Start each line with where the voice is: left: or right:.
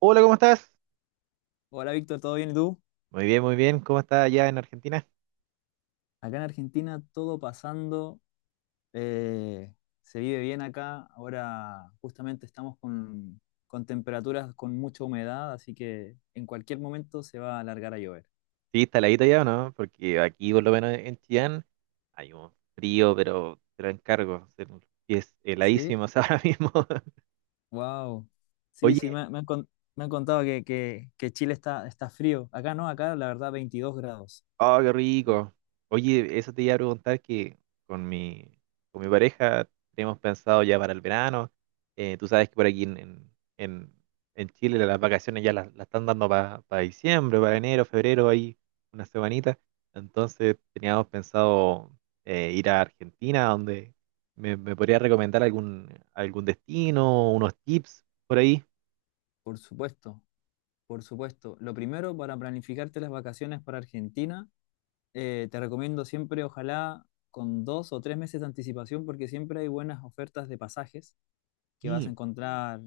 right: Hola, ¿cómo estás?
left: Hola Víctor, ¿todo bien y tú?
right: Muy bien, muy bien. ¿Cómo está allá en Argentina?
left: Acá en Argentina todo pasando, eh, se vive bien acá. Ahora justamente estamos con temperaturas con mucha humedad, así que en cualquier momento se va a alargar a llover.
right: Sí, está heladito ya, ¿o no? Porque aquí, por lo menos en Chillán, hay un frío, pero te lo encargo. Es
left: Sí,
right: heladísimo ahora mismo.
left: wow. Sí, sí,
right: Oye.
left: me han contado que Chile está frío. Acá no, acá la verdad 22 grados.
right: Oh, qué rico. Oye, eso te iba a preguntar que con mi, con mi pareja tenemos pensado ya para el verano. Tú sabes que por aquí en- en Chile las vacaciones ya las están dando para diciembre, para enero, febrero, ahí una semanita. Entonces teníamos pensado ir a Argentina, donde me podría recomendar algún destino, unos tips por ahí.
left: Por supuesto, por supuesto. Lo primero para planificarte las vacaciones para Argentina. Te recomiendo siempre, ojalá, con 2 o 3 meses de anticipación, porque siempre hay buenas ofertas de pasajes que vas a
right: Sí.
left: encontrar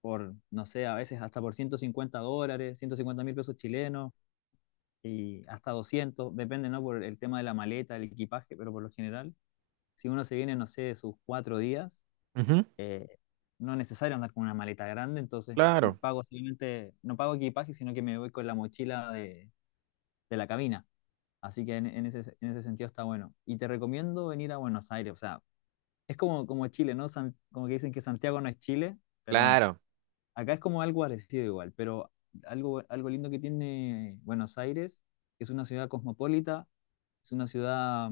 left: por, no sé, a veces hasta por $150, 150.000 pesos chilenos, y hasta 200, depende, ¿no? Por el tema de la maleta, el equipaje, pero por lo general, si uno se viene, no sé, sus 4 días,
right: Ujú.
left: eh, no es necesario andar con una maleta grande. Entonces
right: Claro,
left: pago simplemente, no pago equipaje, sino que me voy con la mochila de la cabina. Así que en ese sentido está bueno. Y te recomiendo venir a Buenos Aires. O sea, es como, como Chile, ¿no? Como que dicen que Santiago no es Chile, pero bueno,
right: claro,
left: acá es como algo parecido igual. Pero algo, algo lindo que tiene Buenos Aires, que es una ciudad cosmopolita, es una ciudad,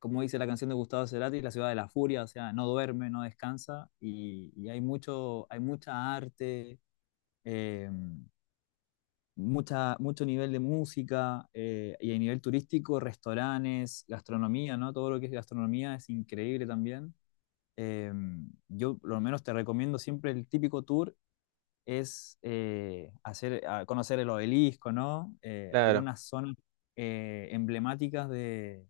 left: como dice la canción de Gustavo Cerati, la ciudad de la furia. O sea, no duerme, no descansa, y hay mucho, hay mucha arte. eh, Mucha, mucho nivel de música, y a nivel turístico, restaurantes, gastronomía, ¿no? Todo lo que es gastronomía es increíble también. Eh, yo por lo menos te recomiendo siempre el típico tour a conocer el obelisco, ¿no?
right: claro.
left: Algunas zonas emblemáticas de,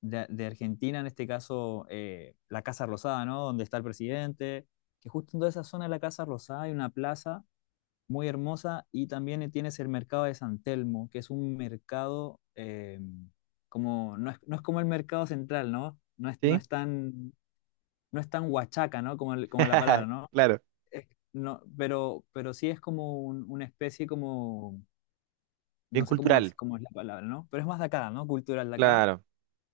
left: de- de Argentina, en este caso la Casa Rosada, ¿no? Donde está el presidente, que justo en toda esa zona de la Casa Rosada hay una plaza muy hermosa. Y también tienes el mercado de San Telmo, que es un mercado, como, no es como el mercado central, ¿no?
right: ¿Sí?
left: No es tan huachaca, ¿no? Como como la palabra, ¿no?
right: Claro.
left: Es- no, pero sí es como una especie como,
right: Bien
left: no sé
right: cultural,
left: cómo es la palabra, ¿no? Pero es más de acá, ¿no? Cultural de acá.
right: claro.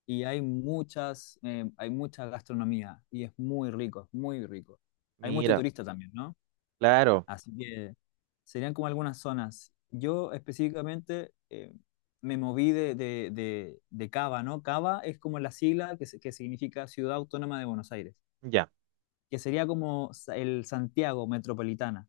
left: Y hay muchas, hay mucha gastronomía, y es muy rico, es muy rico. Hay mucho
right: Mira,
left: turista también, ¿no?
right: claro,
left: Así que serían como algunas zonas. Yo específicamente me moví de Cava, ¿no? Cava es como la sigla que significa Ciudad Autónoma de Buenos Aires,
right: ya.
left: que sería como el Santiago metropolitana.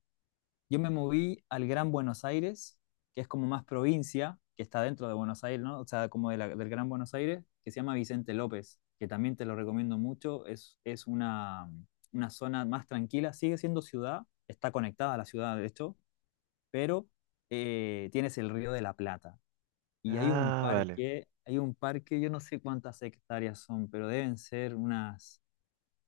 left: Yo me moví al Gran Buenos Aires, que es como más provincia, que está dentro de Buenos Aires, ¿no? O sea, como de del Gran Buenos Aires, que se llama Vicente López, que también te lo recomiendo mucho. Una zona más tranquila, sigue siendo ciudad, está conectada a la ciudad, de hecho. Pero tienes el Río de la Plata, y hay un
right: Ah, vale.
left: parque, hay un parque, yo no sé cuántas hectáreas son, pero deben ser unas,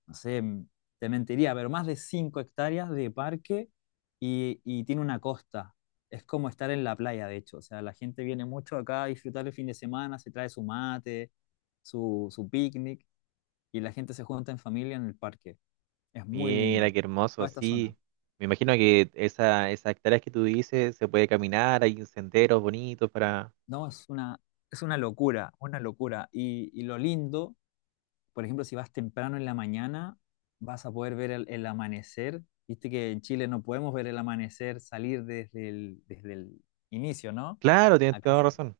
left: no sé, te mentiría, pero más de 5 hectáreas de parque, y tiene una costa. Es como estar en la playa, de hecho. O sea, la gente viene mucho acá a disfrutar el fin de semana, se trae su mate, su picnic, y la gente se junta en familia en el parque. Es muy
right: Mira,
left: lindo.
right: qué hermoso,
left: Toda esta zona.
right: sí. Me imagino que esas hectáreas que tú dices se puede caminar, hay senderos bonitos para...
left: No, es una locura, una locura. Y lo lindo, por ejemplo, si vas temprano en la mañana, vas a poder ver el amanecer. Viste que en Chile no podemos ver el amanecer salir desde el inicio, ¿no?
right: Claro, tienes
left: Acá
right: toda
left: se-
right: razón,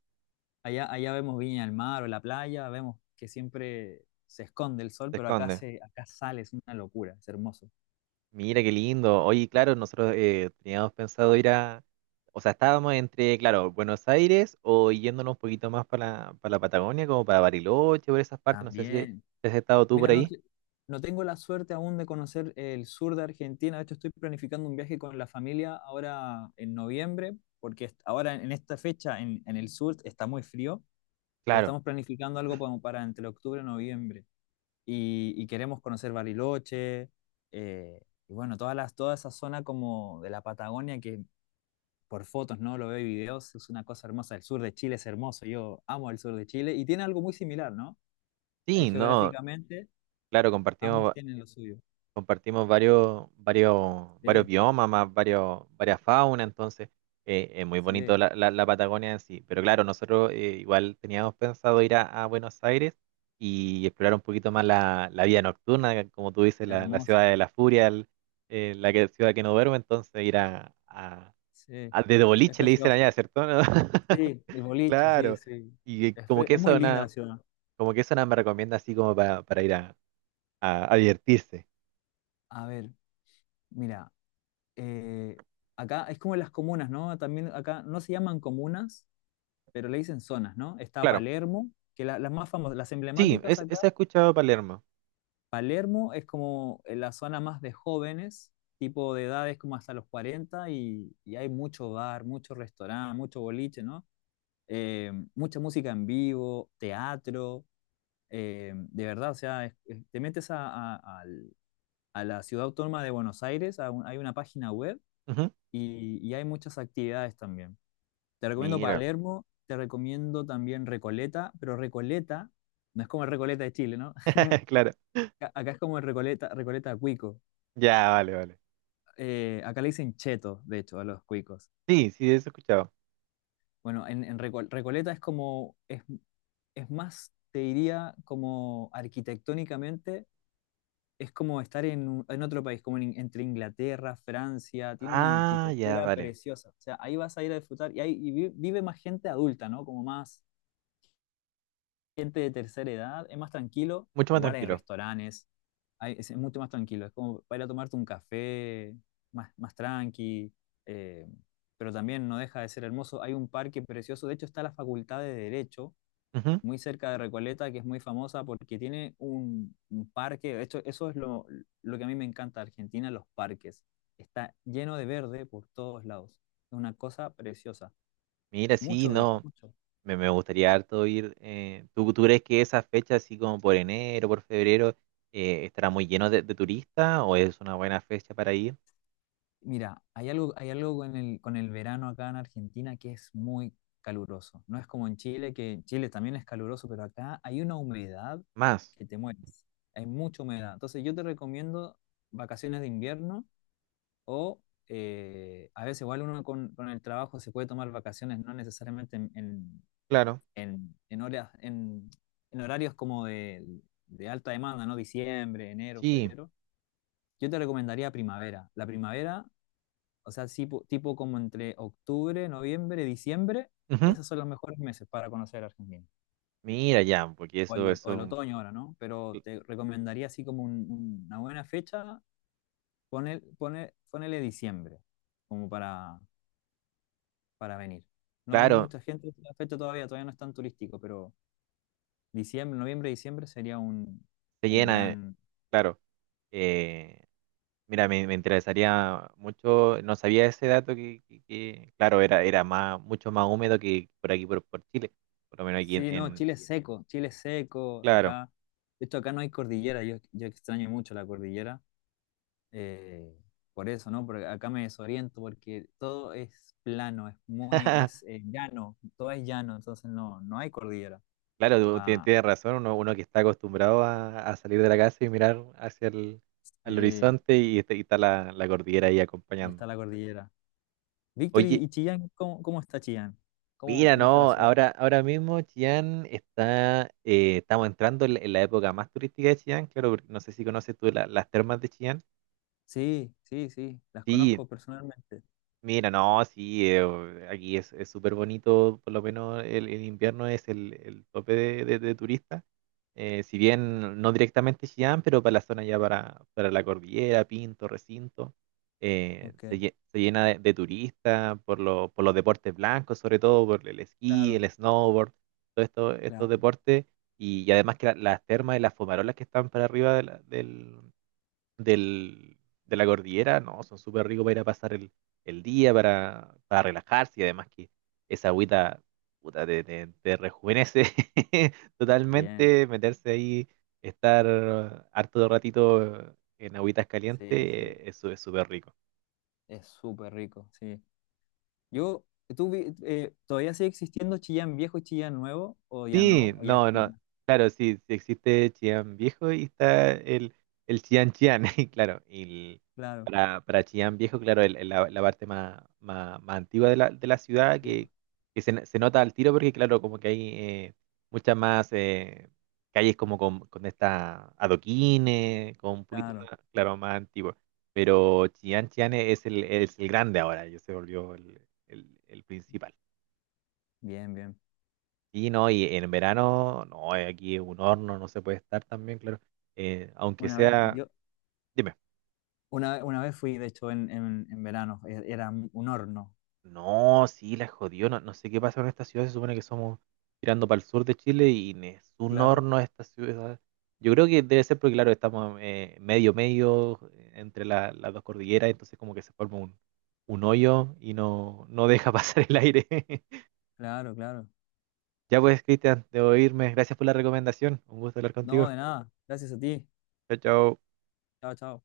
left: Allá, allá vemos Viña del Mar o la playa, vemos que siempre se esconde el sol,
right: se
left: pero acá,
right: esconde.
left: se, acá sale, es una locura, es hermoso.
right: Mira, qué lindo. Oye, claro, nosotros teníamos pensado ir a... O sea, estábamos entre, claro, Buenos Aires o yéndonos un poquito más para para la Patagonia, como para Bariloche, por esas partes. No sé si
left: También.
right: si has estado tú por
left: Mira, no,
right: ahí.
left: no tengo la suerte aún de conocer el sur de Argentina. De hecho, estoy planificando un viaje con la familia ahora en noviembre, porque ahora en esta fecha en el sur está muy frío, pero
right: Claro.
left: estamos planificando algo como para entre octubre y noviembre. Y queremos conocer Bariloche, eh, y bueno, todas las, toda esa zona como de la Patagonia que por fotos, ¿no? Lo veo y videos, es una cosa hermosa. El sur de Chile es hermoso, yo amo el sur de Chile y tiene algo muy similar, ¿no?
right: Sí, no,
left: Geográficamente,
right: claro,
left: ambos
right: compartimos
left: tienen lo suyo.
right: compartimos varios
left: Sí,
right: biomas, más varias faunas, entonces es muy bonito
left: sí,
right: la Patagonia en sí. Pero claro, nosotros igual teníamos pensado ir a Buenos Aires y explorar un poquito más la vida nocturna, que como tú dices, la ciudad
left: hermoso,
right: de la furia, ciudad que no duerme, entonces ir
left: sí,
right: de
left: es
right: boliche le dicen
left: precioso.
right: allá, ¿cierto? ¿No?
left: Sí, el boliche, sí,
right: Claro.
left: sí.
right: Y como que
left: Es muy
right: eso,
left: linda la ciudad.
right: como que eso nada me recomienda así como para ir a divertirse.
left: A ver, mira, eh, acá es como las comunas, ¿no? También acá no se llaman comunas, pero le dicen zonas, ¿no? Está
right: Claro.
left: Palermo, que las más famosas, las
right: Sí,
left: emblemáticas
right: es,
left: acá.
right: esa he escuchado Palermo.
left: Palermo es como la zona más de jóvenes, tipo de edades como hasta los 40, y hay mucho bar, mucho restaurante, mucho boliche, ¿no? Mucha música en vivo, teatro. De verdad, o sea, te metes a la ciudad autónoma de Buenos Aires, a hay una página web,
right: Ujú.
left: y hay muchas actividades también. Te recomiendo
right: Mira,
left: Palermo, te recomiendo también Recoleta, pero Recoleta no es como el Recoleta de Chile, ¿no?
right: claro.
left: Acá, acá es como el Recoleta, Recoleta Cuico.
right: Ya, vale, vale.
left: Acá le dicen cheto, de hecho, a los cuicos.
right: Sí, sí, eso he escuchado.
left: Bueno, en Recoleta es como, es más, te diría, como arquitectónicamente es como estar en, en otro país, como en entre Inglaterra, Francia. Tiene una
right: Ah, ya,
left: arquitectura
right: vale.
left: preciosa. O sea, ahí vas a ir a disfrutar, y, ahí, y vive más gente adulta, ¿no? Como más gente de tercera edad, es más tranquilo.
right: Mucho más
left: Igual hay
right: tranquilo.
left: restaurantes, es mucho más tranquilo. Es como para ir a tomarte un café, más, más tranqui, eh, pero también no deja de ser hermoso. Hay un parque precioso, de hecho está la Facultad de Derecho
right: Ujú.
left: muy cerca de Recoleta, que es muy famosa porque tiene un parque. Esto, eso es lo que a mí me encanta de Argentina, los parques. Está lleno de verde por todos lados. Es una cosa preciosa.
right: Mira, sí,
left: Mucho verde,
right: no.
left: mucho.
right: Me gustaría harto ir. ¿Tú, tú crees que esa fecha, así como por enero, por febrero, estará muy lleno de turistas o es una buena fecha para ir?
left: Mira, hay algo con el verano acá en Argentina, que es muy caluroso. No es como en Chile, que en Chile también es caluroso, pero acá hay una humedad
right: Más,
left: que te mueres. Hay mucha humedad. Entonces yo te recomiendo vacaciones de invierno. O a veces igual uno con el trabajo se puede tomar vacaciones, no necesariamente
right: claro.
left: en horas, en horarios como de alta demanda, ¿no? Diciembre, enero,
right: Sí.
left: febrero. Yo te recomendaría primavera. La primavera, o sea, tipo, tipo como entre octubre, noviembre, diciembre,
right: Ujú.
left: esos son los mejores meses para conocer Argentina.
right: Mira, ya, porque
left: O el, o el
right: eso,
left: otoño ahora, ¿no? Pero
right: cl-
left: te recomendaría así como una buena fecha, pone pone ponele diciembre, como para venir. No viene
right: claro,
left: mucha gente en la fecha todavía, todavía no es tan turístico, pero diciembre, noviembre, diciembre sería
right: se
left: un
right: llena,
left: gran...
right: claro. Eh, mira, me interesaría mucho, no sabía ese dato que, claro, era más, mucho más húmedo que por aquí, por Chile, por lo menos aquí
left: Sí, no, Chile es seco,
right: claro,
left: acá... De hecho, acá no hay cordillera, yo extraño mucho la cordillera, eh, por eso, ¿no? Porque acá me desoriento, porque todo es plano, es muy, es llano, todo es llano, entonces no, no hay cordillera.
right: claro,
left: Ah,
right: tienes razón, uno, uno que está acostumbrado a salir de la casa y mirar hacia el al
left: sí,
right: horizonte y está la cordillera ahí
left: y está
right: acompañando.
left: la cordillera. Víctor,
right: Oye,
left: y Chillán, ¿cómo, cómo está Chillán? ¿Cómo,
right: mira,
left: cómo está la
right: no,
left: ciudad?
right: ahora mismo Chillán está, estamos entrando en la época más turística de Chillán, claro, porque no sé si conoces tú las termas de Chillán.
left: Sí, sí, sí, las
right: Sí,
left: conozco personalmente.
right: mira, no, sí, aquí es súper bonito, por lo menos el invierno es el tope de turistas. Si bien no directamente Chillán, pero para la zona ya para la cordillera, Pinto, Recinto,
left: Ok,
right: se llena de turistas por, por los deportes blancos, sobre todo por el esquí,
left: claro,
right: el snowboard, todos estos
left: claro.
right: deportes. Y además que las termas y las fumarolas que están para arriba de del, de la cordillera, no, son súper ricos para ir a pasar el día, para relajarse y además que esa agüita puta, te rejuvenece
left: Bien,
right: totalmente, meterse ahí, estar harto de ratito en agüitas calientes,
left: sí, sí,
right: eso es súper rico.
left: es súper rico, sí. Yo, ¿ todavía sigue existiendo Chillán Viejo y Chillán Nuevo o ya
right: Sí,
left: no? ¿O ya es
right: no,
left: como
right: no,
left: una?
right: claro, sí, sí existe Chillán Viejo y está el Chillán Chillán, y claro, y el-
left: Claro,
right: para Chillán Viejo, claro, la parte más, más, más antigua de de la ciudad
left: digo,
right: que se nota al tiro porque, claro, como que hay muchas más calles como con esta adoquines, con un poquito
left: claro,
right: más, claro, más antiguo, pero Chillán Chillán es es el grande ahora, ya se volvió el principal.
left: bien, bien.
right: Sí, no, y en verano, no, aquí es un horno, no se puede estar también, claro. Aunque
left: Una vez,
right: sea,
left: yo,
right: dime,
left: una, una vez fui, de hecho, en verano, era un horno.
right: no, sí, la jodió, no, no sé qué pasa con esta ciudad, se supone que somos tirando para el sur de Chile y ni es un
left: Claro,
right: horno esta ciudad. Yo creo que debe ser porque, claro, estamos medio, medio entre las dos cordilleras, entonces como que se forma un hoyo y no, no deja pasar el aire.
left: claro, claro.
right: Ya pues, Cristian, debo irme. Gracias por la recomendación. Un gusto hablar
left: No,
right: contigo.
left: de nada, gracias a ti.
right: Chao, chao.
left: Chao, chao.